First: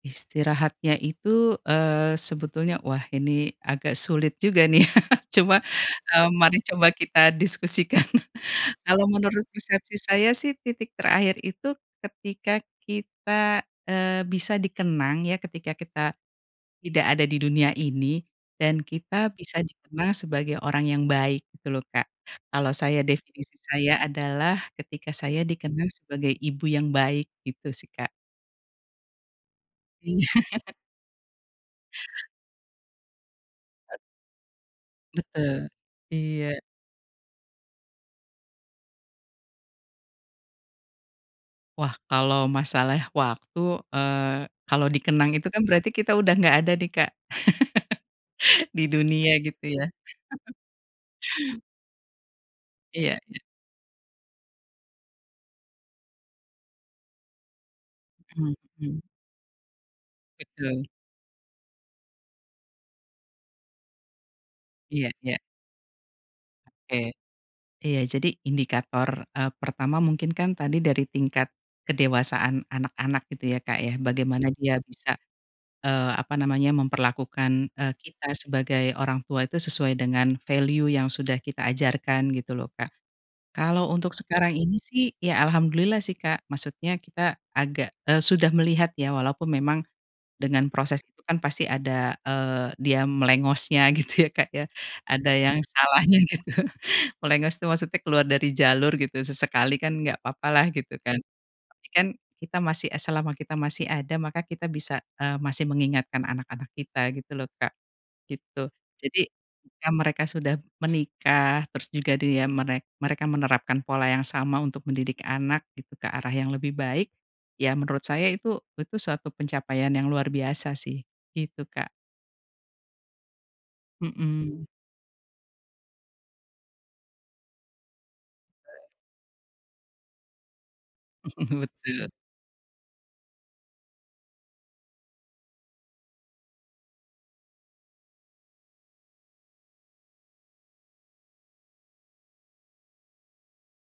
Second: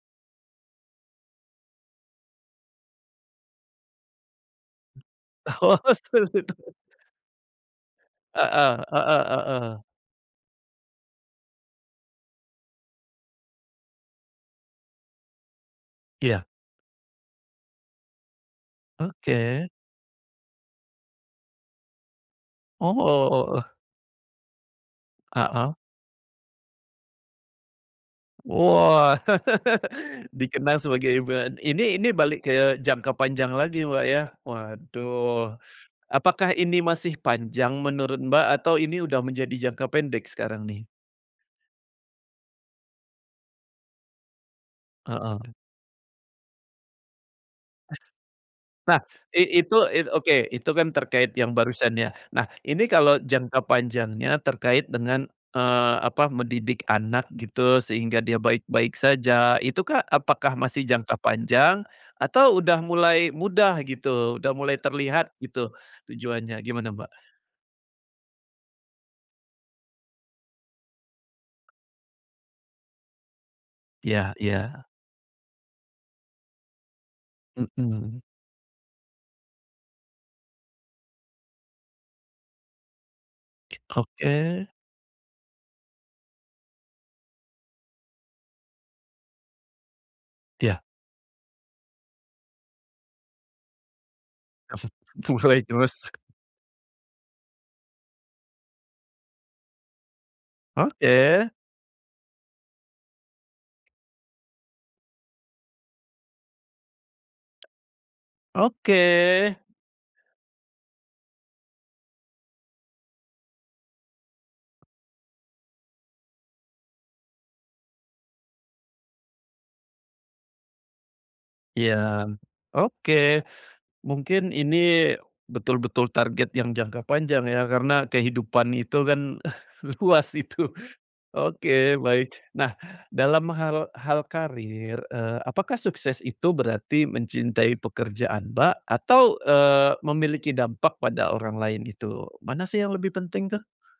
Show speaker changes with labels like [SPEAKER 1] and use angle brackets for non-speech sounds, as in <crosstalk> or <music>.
[SPEAKER 1] Istirahatnya itu, eee, sebetulnya wah ini agak sulit juga, nih, <chuckles> cuma,
[SPEAKER 2] Oh,
[SPEAKER 1] mmm,
[SPEAKER 2] seperti
[SPEAKER 1] mari
[SPEAKER 2] itu.
[SPEAKER 1] coba kita diskusikan.
[SPEAKER 2] Heeh
[SPEAKER 1] Kalau
[SPEAKER 2] heeh
[SPEAKER 1] menurut
[SPEAKER 2] heeh.
[SPEAKER 1] persepsi saya, sih, titik terakhir itu ketika kita, eee, bisa dikenang, ya, ketika kita
[SPEAKER 2] Iya.
[SPEAKER 1] tidak ada di dunia ini dan kita bisa
[SPEAKER 2] Oke.
[SPEAKER 1] dikenang sebagai orang yang baik gitu lho, Kak. Kalau
[SPEAKER 2] Oh,
[SPEAKER 1] saya
[SPEAKER 2] o o o
[SPEAKER 1] definisi
[SPEAKER 2] oh.
[SPEAKER 1] saya adalah ketika saya
[SPEAKER 2] Heeh.
[SPEAKER 1] dikenang sebagai ibu yang baik gitu sih, Kak.
[SPEAKER 2] Wah,
[SPEAKER 1] Iya.
[SPEAKER 2] <laughs>
[SPEAKER 1] <chuckles>
[SPEAKER 2] dikenang sebagai ibu an ini ini balik ke jangka panjang lagi, Mbak, ya, waduh.
[SPEAKER 1] Betul,
[SPEAKER 2] Apakah
[SPEAKER 1] iya.
[SPEAKER 2] ini masih panjang menurut Mbak, atau ini udah menjadi jangka pendek sekarang, nih?
[SPEAKER 1] Wah, kalau masalah waktu, eee, kalau dikenang itu,
[SPEAKER 2] Heeh.
[SPEAKER 1] kan, berarti kita udah nggak ada, nih, Kak, <laughs> di
[SPEAKER 2] Nah
[SPEAKER 1] dunia
[SPEAKER 2] i
[SPEAKER 1] gitu
[SPEAKER 2] itu
[SPEAKER 1] ya.
[SPEAKER 2] it oke,
[SPEAKER 1] <chuckles>
[SPEAKER 2] itu, kan, terkait yang barusan, ya. Nah ini kalau
[SPEAKER 1] Iya iya.
[SPEAKER 2] jangka panjangnya terkait dengan, eee, apa mendidik anak gitu sehingga dia
[SPEAKER 1] Mhm
[SPEAKER 2] baik-baik
[SPEAKER 1] mhm.
[SPEAKER 2] saja itu, kah, apakah masih
[SPEAKER 1] Betul.
[SPEAKER 2] jangka panjang atau udah mulai mudah gitu, udah mulai
[SPEAKER 1] Iya
[SPEAKER 2] terlihat
[SPEAKER 1] iya.
[SPEAKER 2] gitu tujuannya, gimana, Mbak?
[SPEAKER 1] Oke. Iya, jadi indikator, eee, pertama mungkin, kan, tadi dari tingkat kedewasaan anak-anak gitu ya, Kak, ya.
[SPEAKER 2] Iya
[SPEAKER 1] Bagaimana dia
[SPEAKER 2] iya.
[SPEAKER 1] bisa, eee, apa namanya, memperlakukan, eee,
[SPEAKER 2] Hmm.
[SPEAKER 1] kita sebagai orang tua itu sesuai dengan value yang sudah kita ajarkan gitu loh, Kak. Kalau untuk sekarang
[SPEAKER 2] Oke.
[SPEAKER 1] ini, sih, ya, alhamdulillah, sih, Kak, maksudnya kita agak eee, sudah melihat, ya, walaupun memang dengan
[SPEAKER 2] Iya.
[SPEAKER 1] proses itu, kan, pasti ada, eee, dia melengosnya gitu ya, Kak, ya,
[SPEAKER 2] <chuckles>
[SPEAKER 1] ada yang
[SPEAKER 2] Melengos.
[SPEAKER 1] salahnya gitu. Melengos itu maksudnya keluar dari jalur gitu sesekali, kan, nggak papa lah gitu, kan.
[SPEAKER 2] Oke.
[SPEAKER 1] Tapi, kan, kita masih eee, selama kita masih ada maka kita bisa, eee, masih mengingatkan anak-anak kita gitu loh, Kak. Gitu.
[SPEAKER 2] Oke.
[SPEAKER 1] Jadi ketika mereka sudah menikah terus juga dia merek mereka menerapkan pola yang sama untuk mendidik anak gitu ke arah yang lebih baik, ya, menurut saya itu itu suatu pencapaian yang luar biasa, sih, gitu, Kak.
[SPEAKER 2] Iya, oke. Mungkin
[SPEAKER 1] Hmm.
[SPEAKER 2] ini betul-betul target yang jangka panjang, ya, karena kehidupan
[SPEAKER 1] Baik.
[SPEAKER 2] itu, kan, luas itu.
[SPEAKER 1] <chuckles>
[SPEAKER 2] Oke,
[SPEAKER 1] Betul.
[SPEAKER 2] baik. Nah, dalam hal hal karir, eee, apakah sukses itu berarti mencintai pekerjaan, Mbak, atau, eee, memiliki dampak pada orang lain itu? Mana sih yang lebih penting, tuh?